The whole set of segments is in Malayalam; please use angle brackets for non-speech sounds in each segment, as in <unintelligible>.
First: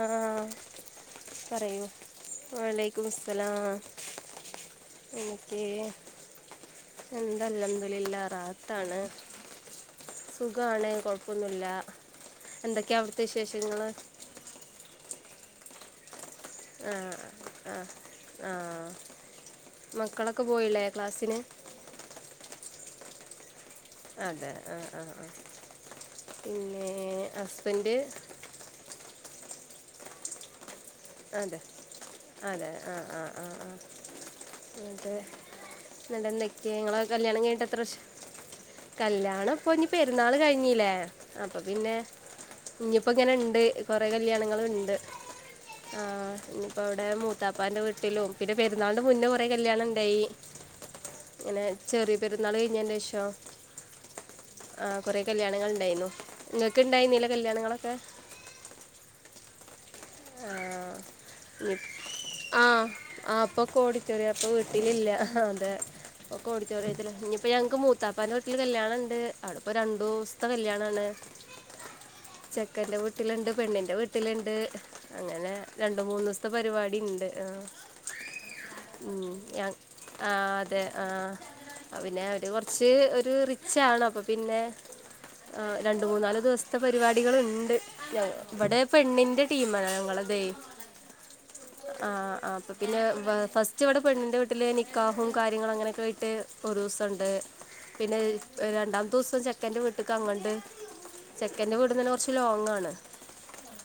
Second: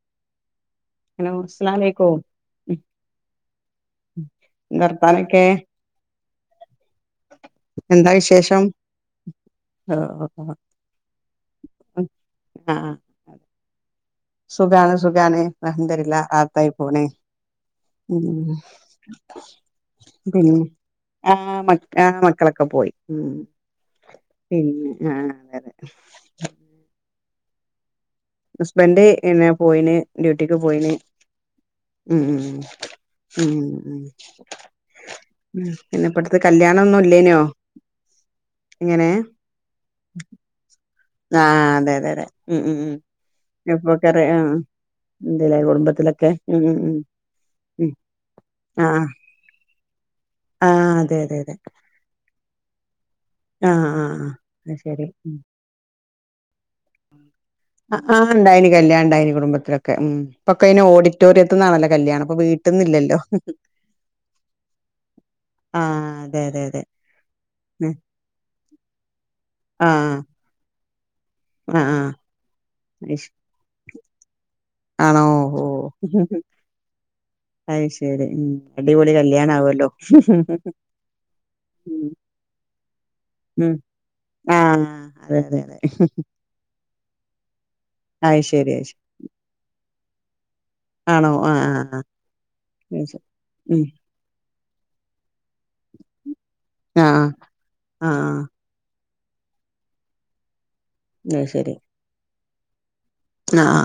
ആഹ് ഹലോ അസ്സലാമു പറയൂ അലൈക്കും വാ അലെയ്ക്കുംമുസ്ലാലാം വർത്താനൊക്കെ ഓക്കെ എന്താ അൽഹംദുലില്ലാ റാഹത്താണ്. ആഹ് സുഖാണ്. കൊഴപ്പൊന്നും ഇല്ലാ ആഹ് എന്തൊക്കെയാ അയുട്ത്തെ വിശേഷങ്ങൾ? സുഖാണ് സുഖാണ്. അൽഹംദുലില്ലാ. ആഹ് ഖായി ആ പോണ്. ആ ഉം ആ മക്കളൊക്കെ ഉം പോയില്ലേ ക്ലാസ്സിന് ആഹ് മക്ക ആഹ് മക്കളൊക്കെ പോയി. ഉം അതെ ആ ആ പിന്നെ ആ ആഹ് അതെ അതെ. പിന്നെ ഹസ്ബെന്റ് ഹസ്ബെന്റ് എന്നെ പോയിന്. ഡ്യൂട്ടിക്ക് പോയിന്. അതെ ഉം ഉം അതെ ആഹ് ആഹ് ആഹ്. ഉം ആഹ് ഉം ഇന്നെട്ട് ഉം പിന്നെ ഇന്നെട്ട് ഇപ്പടുത്ത് എന്തെക്കെ കല്യാണം ഇങ്ങളെ ഒന്നും ഒക്കെ ഇല്ലേനോ കല്യാണം കഴിഞ്ഞിട്ട് എത്ര വർഷം ഇങ്ങനെ കല്യാണം പ്പൊ ഇഞ്ഞ് പെരുന്നാൾ കഴിഞ്ഞ്ലെ അപ്പ ആഹ് അതെ പിന്നെ അതെ അതെ ഉം ഉം ഉം ഇഞ്ഞ് ഇപ്പം ഇങ്ങനെ ഇണ്ട് കൊറെ കല്യാണങ്ങൾ ഇണ്ട്. ഇണ്ട്ലെ ഒട് ആഹ്. ഇഞ്ഞ് ഇപ്പം അയുടെ മൂത്താപ്പാന്റെ ഉം വീട്ട്ലും. പിന്നെ പെരുന്നാളിന്റെ ആഹ് മുന്നേ കൊറെ കല്യാണം ഇണ്ടായി ആഹ്. അതെ അതെ അതെ. ചെറിയ പെരുന്നാൾ കഴിഞ്ഞെയിന്റെ ശേഷം. ആഹ് ആഹ് ആഹ് അത് ആഹ് ശരി കൊറെ ഉം. കല്യാണങ്ങൾ ഇണ്ടായിന്നു. ഇങ്ങക്ക് ഇണ്ടായിന്നീലാ കല്യാണങ്ങൾ അ ആഹ് ഇണ്ടയിനി കല്യാണം ഇണ്ടായിനി കുടുംബത്തിലൊ ക്കെ ഉം ആ ഇപ്പൊക്കെയ്ന് ഓഡിറ്റോറിയത്ത്ന്ന് ഇനി- ആണല്ലോ കല്യാണം. ഇപ്പം വീട്ട്ന്ന് ഇല്ലല്ലോ? ശരിയാ ഇപ്പം വീട്ടിൽ ഇല്ലാ ആഹ് അതെ ഒക്കെ അതെ അതെ ഓടിറ്റോറിയത്തിൽ. ഇഞ്ഞ് ഇപ്പം ഞങ്ങക്ക് ഉം. മൂത്താപ്പാന്റെ വീട്ട്ൽ കല്യാണം ഇണ്ട്. അയുടെ ഇപ്പം രണ്ടു ആഹ് സ്ത്തെ കല്യാണം ആണ്. ആഹ് ആഹ് ചെക്കന്റെ അയ്ശ് വീട്ട്ൽ ഇണ്ട്. പെണ്ണിന്റെ വീട്ട്ൽ ഇണ്ട്. ആണോ അങ്ങനെ ഓ രണ്ട് മൂന്ന് ദുവ്സത്തെ പരിപാടി ഇണ്ട്. ആഹ് അത് ശരി ഉം അടിപൊളി ഉം ഞ കല്യാണാവല്ലോ ആഹ് അതെ ആഹ് ഉം പിന്നെ അവര് കൊർ ച്ച് ഒരു ഉം റിച്ച് ആണ് അപ്പ പിന്നെ ആഹ് അതെ അതെ ഏഹ് അതെ രണ്ട് മൂന്നാല് ദിവ്സ ത്തെ പരിപാടികൾ ഇണ്ട്. ഞ അത് ശരി ഇബടെ അത് ശരി പെണ്ണിന്റെ ടീമാണ് ഞങ്ങൾ ഒക്കെയ്. ആണോ? ആഹ് ആഹ് ആഹ് അപ്പ പിന്നെ അത് ശരി വാ ഉം ഫസ്റ്റ് ഇവടെ പെണ്ണിന്റെ വീട്ട്ൽ നിക്കാഹും കാര്യങ്ങളും അങ്ങനെയൊക്കെ ആയിട്ട്. ഒരൂസം ആഹ് ഇണ്ട്. ആഹ് രണ്ടാമത്തെ ദുവ്സം ചെക്കന്റെ വീട്ട്ക്ക് അങ്ങട്ട് അത് ശരി ചെക്കന്റെ വീട്ന്നെന്നെ കൊർച്ച് ലോങ്ങാണ്. ആഹ്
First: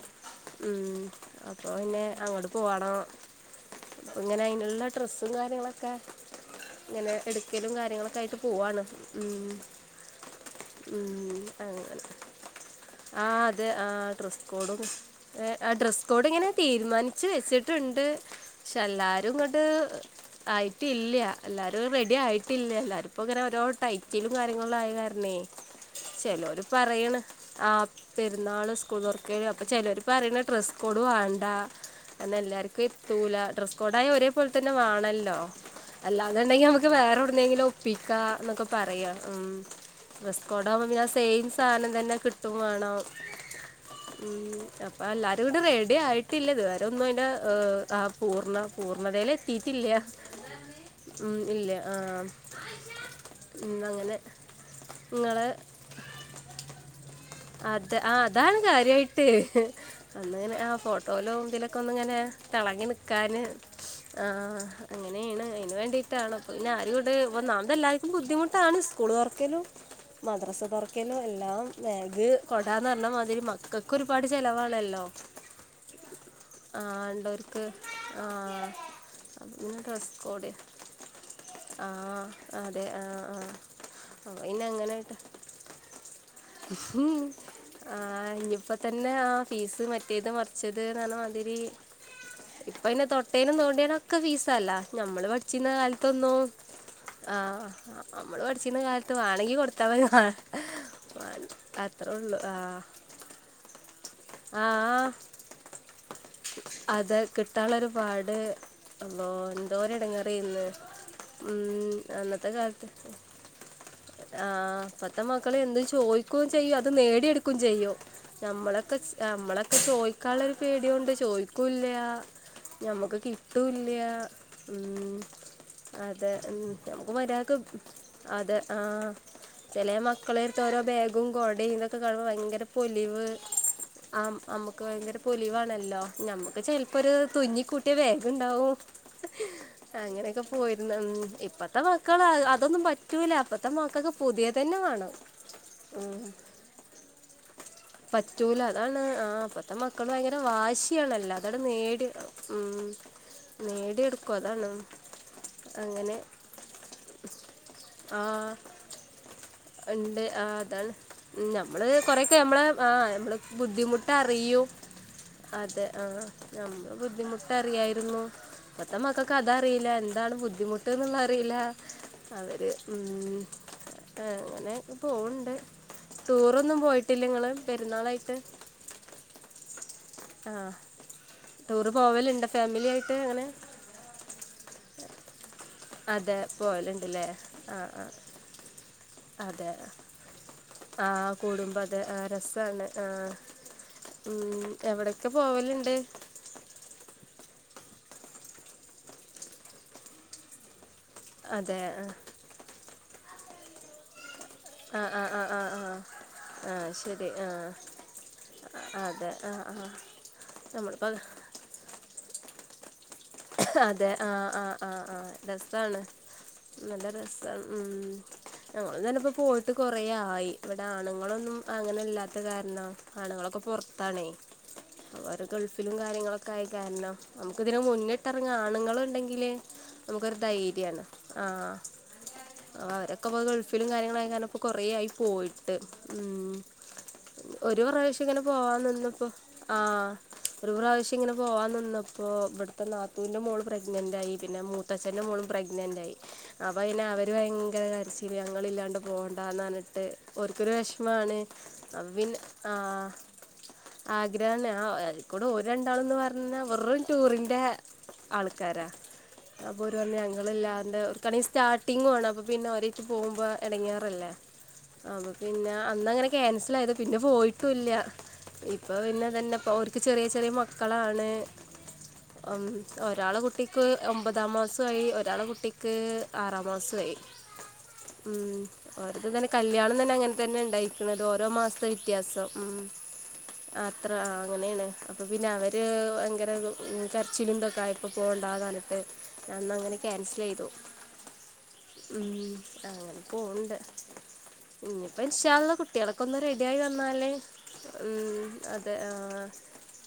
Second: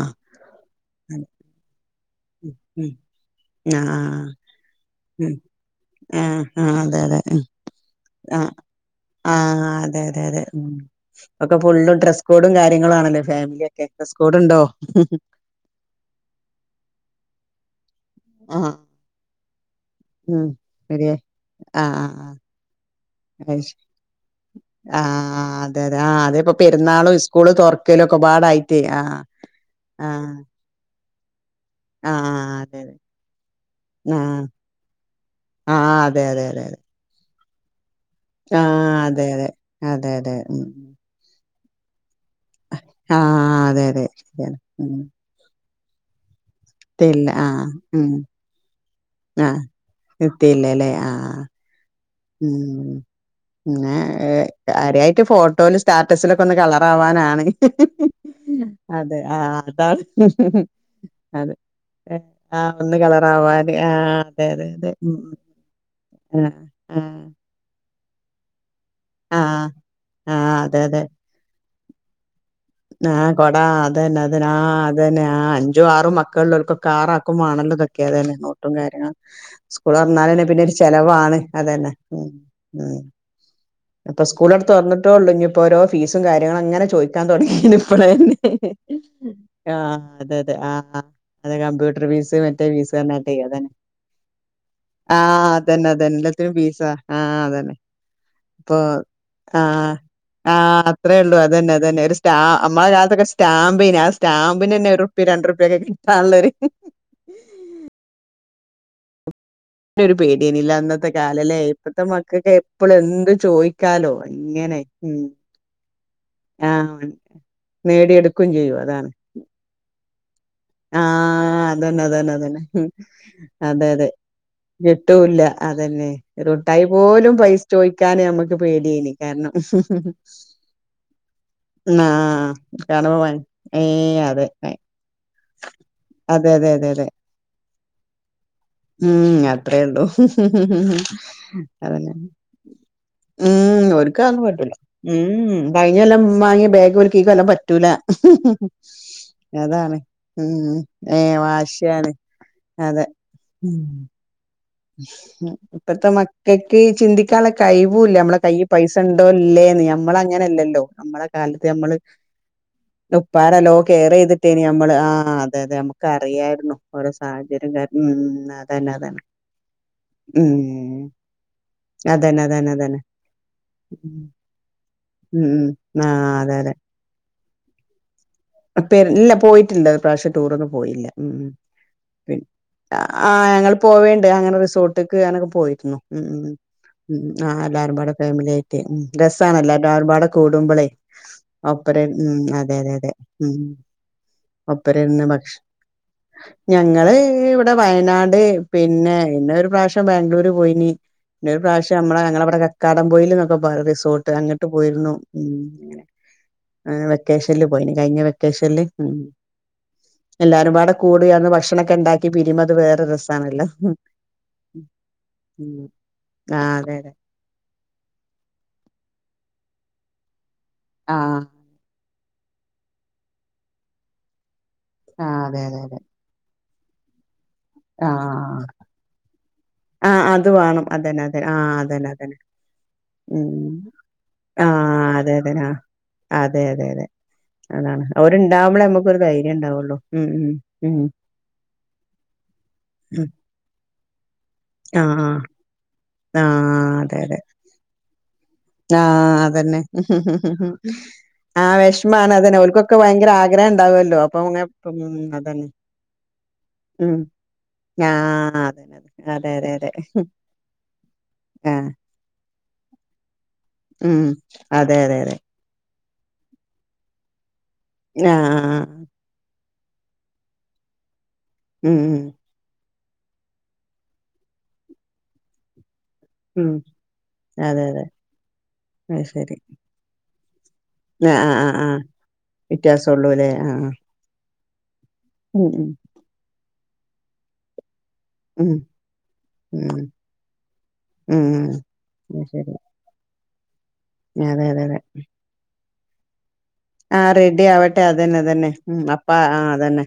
ഉം. അതെ. അപ്പ പിന്നെ അങ്ങട്ട് ഉം ഉം പോവണം ആഹ് ഇപ്പം ആഹ് ഇങ്ങനെ അയിനുള്ള ഡ്രെസ്സും ഉം കാര്യങ്ങളൊക്കെ ആഹ് ആഹ് അതെ ഇങ്ങനെ അതെ എട് ഉം. ക്കെലും കാര്യങ്ങളൊക്കെ ആയിട്ട് ആഹ് പോവാണ്. ഉം ആഹ് അതെ അതെ ഉം അങ്ങനെ സ് കോഡും കാര്യങ്ങളും ആണല്ലോ ആ ഫാമിലി ഒക്കെ ഡ്രെസ്കോഡ് ഇണ്ടോ? ഏഹ് ആഹ് ഡ്രെസ് കോഡ് ഇങ്ങനെ തീര്മാനിച്ച് വെച്ച്ട്ട് ഇണ്ട്. ആഹ്. ക്ഷെ എല്ലാവരുംകൊണ്ട്. ഉം ആയിട്ടില്ല. ശരിയായി എല്ലാരും ആഹ് റെഡി ആഹ് ആയിട്ടില്ല. എല്ലാരുംപ്പോ ഇങ്ങനെ ആഹ് അത് ശരി ഓരോടൈറ്റിലും. ലും കാര്യയങ്ങള് ആയ കാരണേ ആഹ് അതെ അതെ ആഹ് അതെപ്പൊ ചിലര് പെരുന്നാളും പറയണ് സ്കൂള് ആ തുറക്കലും പെരുന്നാള് ഒക്കെപാടായിട്ടേ ആഹ് സ്കൂൾറക്ക അപ്പ ആഹ് ചിലർപറയുന്ന ഡ്രസ് കോഡുവേണ്ട. ആഹ് എന്നാ അതെ എല്ലാർക്കു അതെ എത്തുല. ഡ്രസ് കോഡായ ഒരേ ആഹ് പോലെ തന്നെ വേണല്ലോ. ആഹ് അതെ അതെ അതെ അല്ലാന്നുണ്ടെങ്കി അതെ നമക്ക് വേറെോടുന്നെങ്കിലും. പിക്ക എന്നൊക്കെ ആഹ് പറയാ. അതെ അതെ ഉം. അതെ അതെ ഉം ഡ്രസ്കോടാകുമ്പോ സെയിം സാധനം തന്നെ വേണം. ആഹ് അതെ അതെ ശരിയാണ് ഉംഅപ്പ ഉം എല്ലാരും കൂടി റെഡിയിട്ട് ത്തിട്ടില്ല. തവരെ ഒന്നും അന്റെ എത്തിയില്ല ആഹ് ആ ഉം പൂർണ്ണ പൂർണ്ണതയിൽ ആഹ് എത്തിട്ടില്ല. എത്തിയില്ലല്ലേ ഉ. ആഹ് ഇല്ലേ. ആ. ഉം ഉം, പിന്നെ അങ്ങനെ കാര്യായിട്ട് നിങ്ങളെ ഫോട്ടോല് സ്റ്റാറ്റസിലൊക്കെ ഒന്ന് കളർ ആവാനാണ്. അത് ആ അതാണ് അതെ കാര്യമായിട്ട് ആഹ് അതാണ് അന്നിങ്ങനെ ആഹ് ഫോട്ടോയിലും അതെ. ഇതിലൊക്കെ ഒന്നിങ്ങനെ ഏഹ് ആഹ് തെളങ്ങി ഒന്ന് നിക്കാന്. കളറാവാന് അതെ ആഹ് അതെ അതെ ഉം അങ്ങനേണ് അയിന് വേണ്ടി ട്ടാണ് ഉം ആഹ് പിന്നെ ആരുങ്ങട്ട് ഒന്നാമത് എല്ലാർക്കും ബുദ്ധിമുട്ടാണ്. സ്കൂള് ആഹ് തൊറക്കലും ആഹ് ആഹ് മദ്രസ അതെ അതെ. തൊറക്കലും എല്ലാം ബാഗ് കൊടാന്ന് പറഞ്ഞ ആഹ് മാതിരി കൊടാ മക്കക്ക് അതന്നെ ഒരുപാട് അതന്നെ ആഹ് ചെലവാണല്ലോ. അതന്നെ ആഹ് അഞ്ചും ആറും മക്കളിള്ളോർക്കൊക്കെ ആറാക്കും ഉള്ളവർക്ക് വാണല്ലോതൊക്കെ ആ അതന്നെ നോട്ടും കാര്യങ്ങും. അപ്പം പിന്നെ സ്കൂൾ ഡ്രസ് തൊറന്നാല് തന്നെ കോഡ് പിന്നെരു ചെലവാണ് അതന്നെ ഉം ഉം ആഹ് ആഹ് അപ്പൊ സ്കൂളട് തൊറന്നിട്ടോള്ളെങ്കി ഇപ്പൊ ഓരോ ഫീസും കാര്യങ്ങളും അങ്ങനെ ചോയിക്കാൻ തൊടങ്ങിണ് ഇപ്പളന്നെ ഇനിയിപ്പോൾ തന്നെ ആ ഫീസ് ആഹ് മറ്റേത് അതെ അതെ മറച്ചത് ന്ന് ആഹ് അതെ പറഞ്ഞമാതിരി കമ്പ്യൂട്ടർ ഫീസ് മറ്റേ ഇപ്പ ഫീസ് പിന്നെ പറഞ്ഞിട്ടെ തൊട്ടേനും അതന്നെ തോണ്ടിയേനൊക്കെ ഫീസളള. ഞമ്മള് ആഹ് പഠിച്ചിര്ന്ന അതന്നെ അതന്നെ കാലത്തൊന്നും എല്ലാത്തിനും ഫീസാ ആഹ് അതന്നെ നമ്മള് ഇപ്പൊ പഠിച്ചിന്ന കാലത്ത് വാണെങ്കി ആഹ് കൊടുത്താമതി ആഹ് അത്രേ ഒള്ളു അതന്നെ അതന്നെ ഒരു സ്റ്റാ നമ്മളെ കാലത്തൊക്കെ സ്റ്റാമ്പേനി ആഹ് സ് ആ സ്റ്റാമ്പിനന്നെ ഒറുപ്യ രണ്ടുർപ്പ്യൊക്കെ കിട്ടാനുള്ളൊരു അത് കിട്ടാനുള്ളൊരു പാട് അള്ളോഹ് ഒരു എന്തോരെടങ്ങറേന്ന് പേടിയേനില്ല അന്നത്തെ ഉം അന്നത്തെ കാലത്ത് എന്തും ചോയിക്കാലോ. ഇങ്ങനെ ആഹ് ഉം പ്പത്തെ മക്കളെന്തും ചോയി ക്കും ചെയ്യും അത് ആഹ് നേടിയെടുക്കും ചെയ്യും നേടിയെടുക്കും ചെയ്യും നമ്മളൊക്കെ അതാണ് നമ്മളൊക്കെ ചോയിക്കാന്ള്ളൊരു പേടിയോണ്ട് ആഹ് ചോയിക്കൂല്ല അതന്നെ അതന്നെ അതന്നെ ഉം. ഞമ്മക്ക് അതെ അതെ കിട്ടൂല്യ. കിട്ടൂല്ല അതന്നെ ഒരു മുട്ടായി നമുക്ക് പോലും മര്യാദക്ക് പൈസ ചോയിക്കാന് നമ്മക്ക് അതെ പേടിയെനി കാരണം. പ്പത്തെ ഓരോ ബാഗും കോടിം ഇതൊക്കെ കാണുമ്പോ ആഹ് ഭയങ്കര പൊലിവ് കാരണം ഏ ആഹ് അതെ നമ്മക്ക് ഭയങ്കര പൊലിവാണല്ലോ അതെ ഞമ്മക്ക് അതെ അതെ ചെലപ്പോ അതെ ഒരു തുന്നിക്കൂട്ടിയ ബാഗ്ണ്ടാവും. ഉം അത്രേ ഉള്ളൂ അങ്ങനെക്കെ പോയിരുന്നു ഉം ഇപ്പത്തെ അതന്നെ മക്കള് അതൊന്നും പറ്റൂല. ഇപ്പ ഉം ഓൽക്കതൊന്നും പറ്റൂല ഉം കഴിഞ്ഞ കൊല്ലം വാങ്ങിയ ബാഗ് ഓൽക്ക് കിക്കൊല്ലം പറ്റൂല. പറ്റൂല അതാണ് ആഹ് ഇപ്പത്തെ അതാണ് മക്കള് ഭയങ്കര ഉം ഏ വാശിയാണല്ലോ അതട് നേടി വാശിയാണ് ഉം നേടിയെടുക്കും അതാണ്. ഇപ്പഴത്തെ അങ്ങനെ മക്കക്ക് ചിന്തിക്കാൻ ള്ള കഴിവൂല്ല നമ്മളെ ആ കൈ പൈസ ണ്ടോ ല്ലേന്ന് ഉണ്ട് ആ ഞാമ്മളങ്ങനെല്ലല്ലോ അതാണ് ഞമ്മളെ കാലത്ത് നമ്മൾ ഞമ്മള് കുറേയൊക്കെ നമ്മളെ ആ നമ്മൾ ഉപ്പാരെല്ലോ കെയർ ചെയ്തിട്ടേനി ബുദ്ധിമുട്ടറിയും ഞമ്മള്, ആഹ് അതെ അതെ ഞമ്മക്ക് അറിയാര്ന്നു നമ്മൾ ഓരെ സാഹ ചര്യം കാരണം, ഉം അതന്നെ അതന്നെ. അതറീല്ല എന്താണ് ഉം ബുദ്ധിമുട്ട്ന്ന്ള്ളെ അറിയില്ല. അതന്നെ അവര് അതന്നെ അതന്നെ ഉം. ഉം അങ്ങനെ പോണ് ഉം ണ്ട്. ഉം. ആ അതെ അതെ ടൂറൊന്നും പോയിട്ടില്ല ഇങ്ങള് പെര്ന്നാളായിട്ട്? പെര് ഇല്ല പോയിട്ടില്ല ഇപ്രാവശ്യം ടൂറൊന്നും പോയില്ല ഉം ഉം. ടൂറ് പോവല്ണ്ടൊ ഫാമിലി ആയിട്ട്? അങ്ങനെ ആഹ് ഞങ്ങള് പോവേണ്ട്. അങ്ങനെ റിസോർട്ട്ക്ക് അങ്ങനൊക്കെ പോയി രുന്നു. ഉം അതെ ഉം. ഉം പോവലുണ്ടല്ലേ ഉം. ആഹ് ആ ആ എല്ലാരുംപാടേ ഫാമിലി ആയിട്ടെ ഉം. അതെ രസാണെല്ലാരു ആർഭാടെ കൂടുമ്പളേ. ആ കൂടുമ്പോൾ അത് ഒപ്പരെ ഉം അതെ രസമാണ് അതെ ആ അതെ. ഉം ഒപ്പരെന്നെ എവിടെയൊക്കെ ഭക്ഷ പോവലുണ്ട് ഞങ്ങള് ഇവിടെ വയനാട് പിന്നെ പിന്നെ ഒരു പ്രാവശ്യം ബാംഗ്ലൂര് പോയിന്. പിന്നെ ഒരു അതെ പ്രാവശ്യം നമ്മളെ ഞങ്ങളിവിടെ കക്കാടം പോയിൽന്നൊക്കെ പറയു റിസോർട്ട്, അങ്ങൻ ട്ട് ആ പോയിരുന്നു ആ ആ ആ ആ ഉം ആ ആ അങ്ങനെ. ശരി ആ വെക്കേഷനിൽ പോയിന്, കഴിഞ്ഞ വെക്കേഷനില് ഉം. അതെ ആ ആ എല്ലാരുംപാടെ നമ്മളിപ്പോൾ കൂടി അന്ന് ഭക്ഷണൊക്കെ ഇണ്ടാക്കി പിരിയുമ്പോ അത് വേറൊരു രസ അതെ ആഹ് ആഹ് ആഹ് ആഹ് ഉം രസാണ് ആഹ് അതെ നല്ല അതെ രസ ഉം ഞങ്ങളും തന്നെപ്പൊ പോയിട്ട് കൊറേ ആയി. ഇവിടെ ആഹ് ആണുങ്ങളൊന്നും അങ്ങനെ ഇല്ലാത്ത കാരണം. ആണുങ്ങളൊക്കെ പൊറത്താണേ ആഹ് അവര് അതെ അതെ ഗൾഫിലും അതെ കാര്യങ്ങളൊക് ക്കായ കാരണം. നമ്ക്കിതിന് മുന്നിട്ടിറങ്ങാൻ ആഹ് ആണ്ങ്ങള്ണ്ടെങ്കില് ആഹ് നമുക്കൊരു അത് വേണം ധൈര്യാണ് അതന്നെ അതന്നെ ആഹ്. അതന്നെ അതന്നെ ആഹ് അവരൊക്കെ ഇപ്പ ഉം ഗൾഫിലും കാര്യങ്ങളു ആയ കാരണം ഇപ്പൊ കൊറേ ആഹ് ആയി അതെ അതെ പോയിട്ട് ആഹ് ഉം. അതെ അതെ അതെ ഒരു അതാണ് പ്രാവശ്യം ഇങ്ങനെ പോവാൻ അവരുണ്ടാവുമ്പളേ നമുക്കൊരു നിന്നപ്പോ, ധൈര്യം ഉണ്ടാവുള്ളൂ ആഹ്. ഉം ഒരു ഉം പ്രാവശ്യം ഇങ്ങനെ പോവാൻ നിന്നപ്പോ ഇവിടുത്തെ ഉം നാത്തൂൻ്റെ മോള് പ്രഗ്നന്റ് ആയി പിന്നെ ആഹ് മൂത്തച്ഛൻ്റെ മോളും പ്രഗ്നന്റായി. ആഹ് അപ്പൊ ആഹ് പിന്നെ അതെ അവര് അതെ ഭയങ്കര കരച്ചി ല് ഞങ്ങളില്ലാണ്ട് ആഹ് പോകണ്ടാന്ന് അതന്നെ പറഞ്ഞിട്ട് ഓരിക്കൊരു വെഷ്മാണ്. ആഹ് അപ്പ വെഷമാണ് പിന്നെ അതന്നെ ആഹ്. ഓൽക്കൊക്കെ ആഹ് ഭയങ്കര ആഗ്രഹം ഉണ്ടാവല്ലോ അപ്പൊ അങ്ങ ആഗ്രഹന്നെ. ആഹ് ഉം കുടു ഓര് അതന്നെ രണ്ടാളുംന്ന് പറഞ്ഞ വെറും ഉം ടൂറിന്റെ ആഹ് ആൾക്കാരാ. അതന്നെ അതെ അതെ അതെ അപ്പോര് പറഞ്ഞ് ഞങ്ങളില്ലാണ്ട്, ഓര്ക്കാണെങ്കി ആഹ് സ്റ്റാർട്ടിങ്ങുവാണ്. അപ്പൊ പിന്നെ ഓരെ ട്ട് പോവുമ്പോ ഉം എടങ്ങേറല്ലേ? അതെ അതെ അപ്പൊ അതെ പിന്നെ അന്നങ്ങനെ ക്യാൻസൽ ആയത്. പിന്നെ പോയിട്ടൂല്ല. ഇപ്പൊ ആഹ് പിന്നെ തന്നെ പോ ക്ക് ചെറിയ ചെറിയ മക്കളാണ്. ഉം ഉം. മം. ഒരാള കുട്ടിക്ക് ഒമ്പതാം മാസവായി ഒരാളെ കുട്ടിക്ക് ആറാം ഉം മാസോ ആയി അതെ അതെ ഉം. അത് ഓരത് തന്നെ ശരി കല്യാണം തന്നെ അങ്ങനെ തന്നെ ഇണ്ടായി ന്നത്. ആഹ് ഓരോ ആഹ് ആഹ് മാസത്തെ ആഹ് വ്യത്യാസം ഉം. വ്യത്യാസൊള്ളൂല്ലേ അ ആഹ് ത്ര അങ്ങനെയാണ്. അപ്പ പിന്നെ ഉം അവര് ഉം ഭയങ്കര കരച്ചിലും ഇതൊക്കെ ആയി ഇപ്പ പോണ്ടാന്ന് ഉം പറഞ്ഞിട്ട് ഞാന്നങ്ങനെ ഉം ക്യാൻസലെയ്തു. ഉം അത് ഉം ശരി അങ്ങനെ പോണ്ട്. അതെ അതെ അതെ ഇനിയിപ്പോ ഇൻഷാ അല്ലാഹ് കുട് ട്ട്യേളൊക്കെ ഒന്ന് റെഡിയായി വന്നാ ആഹ് റെഡി ആവട്ടെ അതന്നെ അതന്നെ ഉം. ആ. അപ്പ ആഹ് അതന്നെ.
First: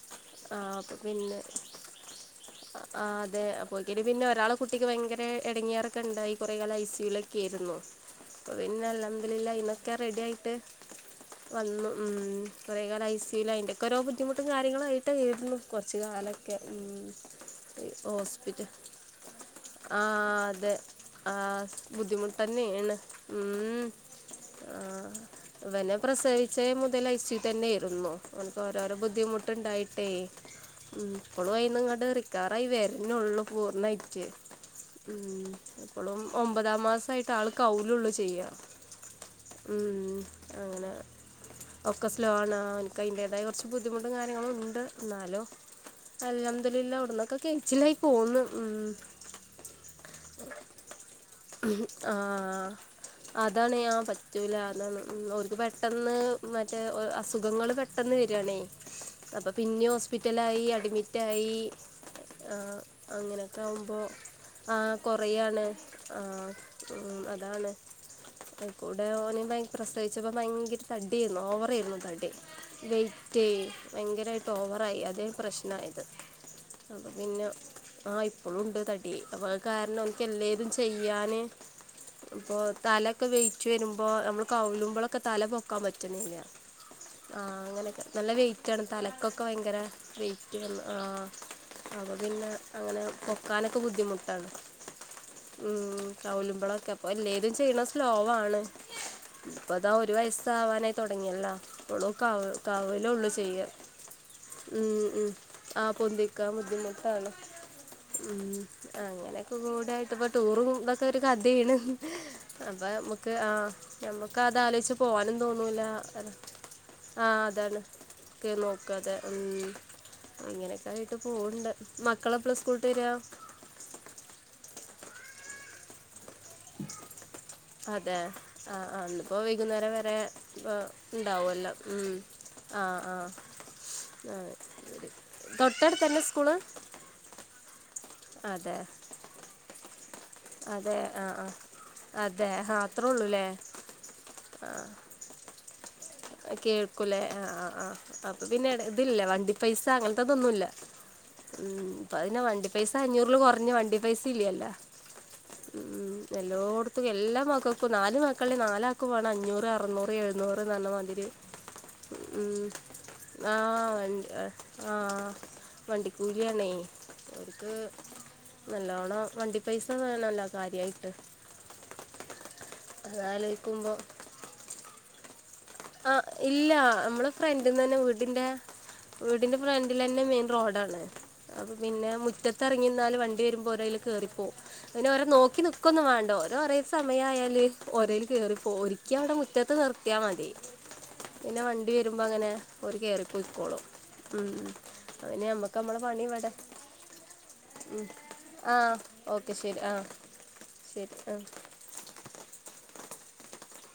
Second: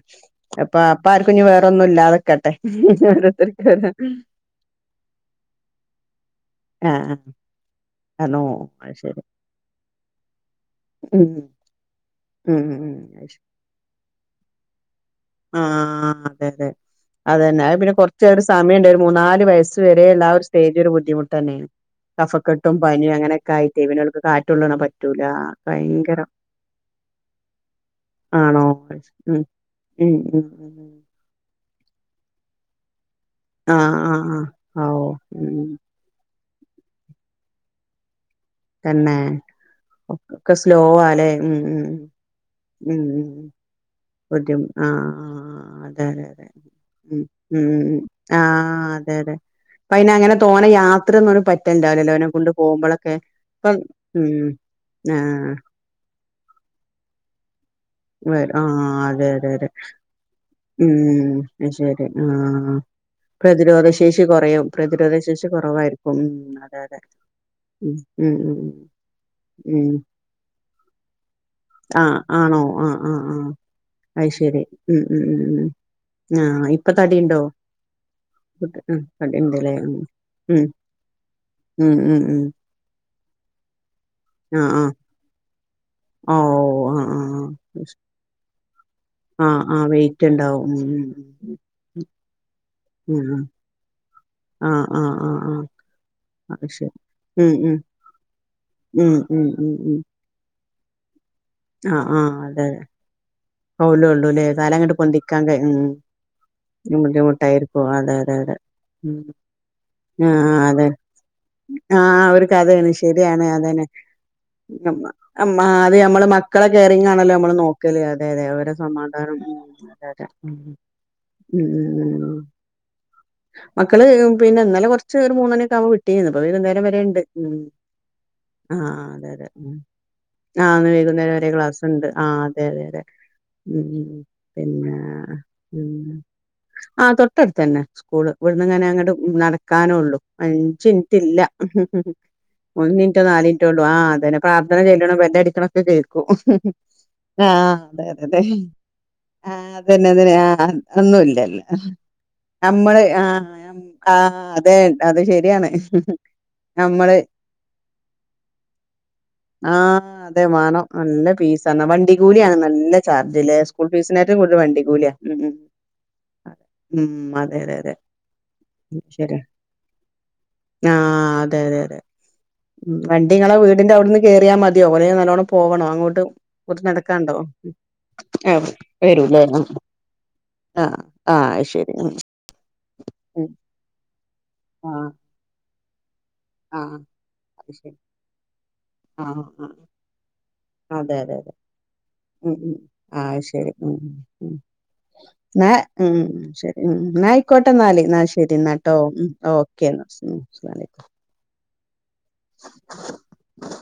ആ ഇപ്പൊ അപ്പം അപ്പ ആർക്കും പിന്നെ ഇഞ്ഞ് വേറൊന്നു ല്ലാത്ക്കട്ടെ. ആഹ് അതെ ഓരോര്ത്തർക്ക് ഓരോ അപ്പോഴേക്കിന് പിന്നെ ഒരാളെ കുട്ടിക്ക് ഭയങ്കര എടങ്ങേറക്കെ ഇണ്ടായി കൊറെ കാലം ഐ സി യു ആഹ് വിലൊക്കെ ആയിരുന്നു. ആണോ ഇപ്പൊ പിന്നെ അത് ശരി അൽഹംദുലില്ലാഹ് അയിൽന്നൊക്കെ റെഡിയായിട്ട് ഉം വന്നു ഉം. കൊറേ കാലം ഐ സി യു ലായി. അയിന്റൊക്കെ ഓരോ ബുദ്ധിമുട്ടും കാര്യങ്ങളായിട്ട് ആയിരുന്നു കൊറച്ച് ആഹ് അതെ കാലൊക്കെ അതെ ഉം. അതന്നെ. അത് പിന്നെ കൊറച്ച് ഒരു ഹോസ്പിറ്റൽ സമയണ്ട് ഒരു മൂന്നാല് വയസ്സ് വരെ ഇള്ള ആ ഒരു സ്റ്റേജ് ഒരു ആ ബുദ്ധിമുട്ടന്നെയാണ്. കഫക്കെട്ടും ബുദ്ധിമുട്ടന്നെയാണ് പനിയും അങ്ങനെയൊക്കെ ഉം ആയിറ്റെ. പിന്നെ ഓൾക്ക് കാറ്റൊള്ളണ പറ്റൂല. ഭയങ്കരം ച്ചേ മുതൽ ഐസിയു തന്നെയിരുന്നു ഓനിക്ക് ആണോ ഓരോരോ ഉം ബുദ്ധിമുട്ടുണ്ടായിട്ടേ ഉം ഉം ഉം ഇപ്പളും അയ്ന്ന്ങ്ങട്ട് റിക്കവറായി വെര്നൊള്ളൂ ആഹ് പൂർണയിറ്റ് ആഹ് ആഹ് ആവോ ഉം പ്പളും ഒമ്പതാം മാസായിട്ട് ആള് കൗലുള്ളു ചെയ്യ തന്നെ ഒക്കെ സ്ലോ അങ്ങനെ ആല്ലേ ഉം ഉം ഒക്കെ സ്ലോ ആണ് അവനക്ക് ഉം ഉം അതിൻ്റേതായ കുറച്ച് ബുദ്ധിമുട്ടും കാര്യങ്ങളും ബുദ്ധിമു ഉണ്ട് ആഹ് എന്നാലും ആഹ് ആഹ് അതെതെ അതെ അലഹമില്ല ഉം അവിടുന്നൊക്കെ ഉംഉം കഴിച്ചിലായി ഉം പോന്ന് ആഹ് ഉം. അതെ തെതെ അപ്പയ്നങ്ങനെ തോനെ യാത്രയൊന്നും ഓന് പറ്റൽണ്ടാവൂല്ലലേ ആ ഓനെ കൊണ്ട് പോകുമ്പളക്കെ അതാണ് ആ പറ്റൂല അതാണ് ഉം ആഹ് ഓൽക്ക് പെട്ടെന്ന് മറ്റേ അസുഖങ്ങള് പെ വ ആഹ് അതെ അതെ അതെ ഹോസ്പിറ്റലായി അഡ്മിറ്റായി ഉം ശരി ആഹ് അങ്ങനെയൊക്കെ പ്രതിരോധ ആകുമ്പോൾ ശേഷി കൊറയും പ്രതിരോധ ശേഷി കൊറവായിരിക്കും ആഹ് ഉം അതാണ് ഉം ഉം അയ്ക്കൂടെ ഓന് ഉം പ്രസവിച്ചപ്പോ ഭയങ്കര തടിയേര്ന്നു. ഓവറേര്ന്നു ആഹ് തടി ആണോ ആഹ് ആഹ് വെയിറ്റെ ആഹ് അത് ഭയങ്കരായിട്ട് ശരി ഓവറായി ഉം ഉം അതേ ഉം ഉം പ്രശ്നായത് ആഹ് ഓനിപ്പ തടിണ്ടോ ആഹ് ഇപ്പളുണ്ട് തടി അപ്പ അത് ഉം കാരണം ഉം ഓൻകെന്തേലും ചെ ചെയ്യാന് ഉം ഉം ഉം അപ്പോ തലൊക്കെ വെയിറ്റ് വരുമ്പോ ഞമ്മൾ ആഹ് ആഹ് കൗലുമ്പളൊക് തല പൊക്കാൻ പറ്റുന്നില്ല ആഹ് അങ്ങനൊക്കെ നല്ല വെയിറ്റാണ് തല ക്കൊക്കെ ആഹ് ഭയങ്കര ആഹ് വെയിറ്റ് വൈറ്റ് ഉണ്ടാവും വന്ന് ഉം ആഹ് അപ്പ പിന്നെ അങ്ങനെ ഉം ഉം പൊക്കാനൊക്കെ ബുദ്ധിമുട്ടാണ് ആഹ് ആഹ് ആഹ് ഉം അത് ശരി കൗലുമ്പളൊക്കെ അപ്പൊ ഉം എല്ലേതും ഉം ചെയ്യ്ണ സ്ലോവാണ് ഉം ഉം ഉം ഇപ്പതാ ഉം ഒരു വയസ്സാവാനായി തൊടങ്ങിയല്ലോ ആഹ് അപ്പോളോ ആഹ് കാവ അതെ കാവലോള്ളു ചെയ്യ കൗലേ ഉള്ളൂല്ലേ കാലങ്ങട്ട് ഉം ഉം പൊന്തിക്കാൻ കഴ ആ ഉം പൊന്തി ക്കാൻ ബുദ്ധിമുട്ടാണ്. ബുദ്ധിമുട്ടായിരിക്കും അതെ അതെ ഉം അതെ ഉം അങ്ങനെയക്കെ കൂടായിട്ട് ആഹ് ടൂറും അതെ തൊക്കെ ഒരു കഥേണ്, ആഹ് ഒരു അപ്പം കഥയാണ് നമുക്ക് ശരിയാണ് ആഹ് അതന്നെ ഞമ്മ ക്കതാലോയ്ച്ച് നമ്മ- പോവാനും അമ്മ തോന്നൂലാ അത് നമ്മള് മക്കളെ കെയറിങ്ങാണല്ലോ നമ്മള് നോക്കല്. അതെ അതെ അവരെ സമാധാനും അതെ അതെ ഉം ങ്ങനൊക്കായിട്ട് ഉം പോവണ്ട്. ഉം ഉം മക്കളെപ്പളാ സ്കൂൾട്ടെരാ മക്കള് പിന്നെ ഇന്നലെ കൊർച്ച് ഒരു മൂന്നണി ഒക്കാവുമ്പ വിട്ടീനി. ഇന്ന്പ്പൊ മൂന്നണി വൈകുന്നേരം വരെ ണ്ട് ഉം അതെഅ ആഹ് ആ അതെ ന്ന്പ്പോ അതെ ഉം വൈകുന്നേരം വരെ ആ ഇന്ന് വൈകുന്നേരം ണ്ടാവും വരെ പോല്ല ക്ലാസ്ണ്ട് ഉം ആ അതെ അതെ അതെ ആഹ് ആഹ് ഉം ഉം ആഹ് പിന്നെ തൊട്ടടുത്തന്നെ സ്കൂള് ആഹ് തൊട്ടടുത്തന്നെ സ്കൂള് ഇവിടുന്ന്ങ്ങനെ ങ്ങട്ട് നടക്കാനോള്ളു അതെ ആ അഞ്ചിൻറ്റില്ല ആ അതെ ആ അത്രേ ഒന്നിൻറ്റൊ ഉള്ളൂ അല്ലേ നാലിൻറ്റൊ ഉള്ളൂ ആ അതന്നെ പ്രാർത്ഥന ചെല്ലിണ ബെല്ലടിക്കണഒക്കെ കേക് ക്കും. കേൾക്കൂലേ ആ ആ ആഹ ആ അതെതെ അതെ അപ്പൊ പിന്നെ ഇതില്ല ആ വണ്ടി പൈസ അതന്നെ അങ്ങനത്തെതൊന്നുമില്ല അതന്നെആഹ് ഒന്നുംല്ലല്ല ഉം ഇപ്പം അതിന് വണ്ടി പൈസ നമ്മള് അഞ്ഞൂറിൽ കുറഞ്ഞ ആഹ് വണ്ടി പൈസ ആഹ് അതെ അത് ശരിയാണ് എല്ലോട്ത്തും നമ്മള് എല്ലാ മക്കൾക്കും നാല് മക്കളിൽ നാലാക്കും വാണം അഞ്ഞൂറ് ആ അറുന്നൂറ് അതെ വാണം എഴുന്നൂറ്ന്നർഞ്ഞ മാതി നല്ല ഫീസണ് വണ്ടിക്കൂല്യാണ് നല്ല ആ ചാർജിലേ. സ്കൂൾ ഫീസിനേറ്റം കൂടുതൽ വണ്ടി കൂല്യ, ഉം അതെ. വണ്ടിക്കൂല്യാണേയ്, ഉം അതെ ഓര്ക് അതെ അതെ നല്ലോണം ശരി വണ്ടി പൈസ വേണല്ലോ കാര്യായിട്ട് ആഹ് അതെ അതെ അതെ ഉം വണ്ടി ങ്ങളെ വീടിൻന്റെവിടുന്ന് കേറിയാ മതിയോ കൊറേ നല്ലോണം പോവണോ ആ അങ്ങോട്ട് ഇല്ല കുറച്ച് അമ്മള് നടക്കാണ്ടോ ഫ്രണ്ട്ന്നന്നെ വീടിന്റെ ആഹ് വരൂലേ വീടിന്റെ ഫ്രണ്ടിലന്നെ മെ- റോഡാണ് ആഹ് ആഹ് ആഹ് അത് അപ്പം ശരി ഉം പിന്നെ മുറ്റത്തെർങ്ങിന്നാല് വണ്ടി ഉം വരുമ്പോ ഓര അതിൽ കയറിപ്പോവും പിനെ ഓരയ്ല് കേറി പോവും. ആഹ് പിന്നോരെ നോക്കി നിക് ക്കൊന്നും വാണ്ട ഓരോരേ ആഹ് സമയയാൽ അത് ശരി ഓരേയിൽ കേറിപ്പോരും ഒരിക്കവിടെ ആഹ് മുറ്റത്ത് ആഹ് നിർത്തിയാ മതി അതെ അതെ തെ പിന്നെ വണ്ടി വരുമ്പോൾ അങ്ങനെ മ് മ് ഒരു ആ ശെരി കയറിപ്പോയിക്കോളും മ് ഉം. മ് പിന്നെ ന്നാ നമുക്ക് നമ്മളെ മ് പണി ഇവിടെ ശെരി മ് ന്നാ ആയിക്കോട്ടെ ന്നാല് ന്നാ ശെരി ആ ന്നാട്ടോ മ് ശരി ഓക്കെ ആ എന്നാ <unintelligible> വ ലൈകുസ്സലാം ശരി ആ <inaudible> <unintelligible>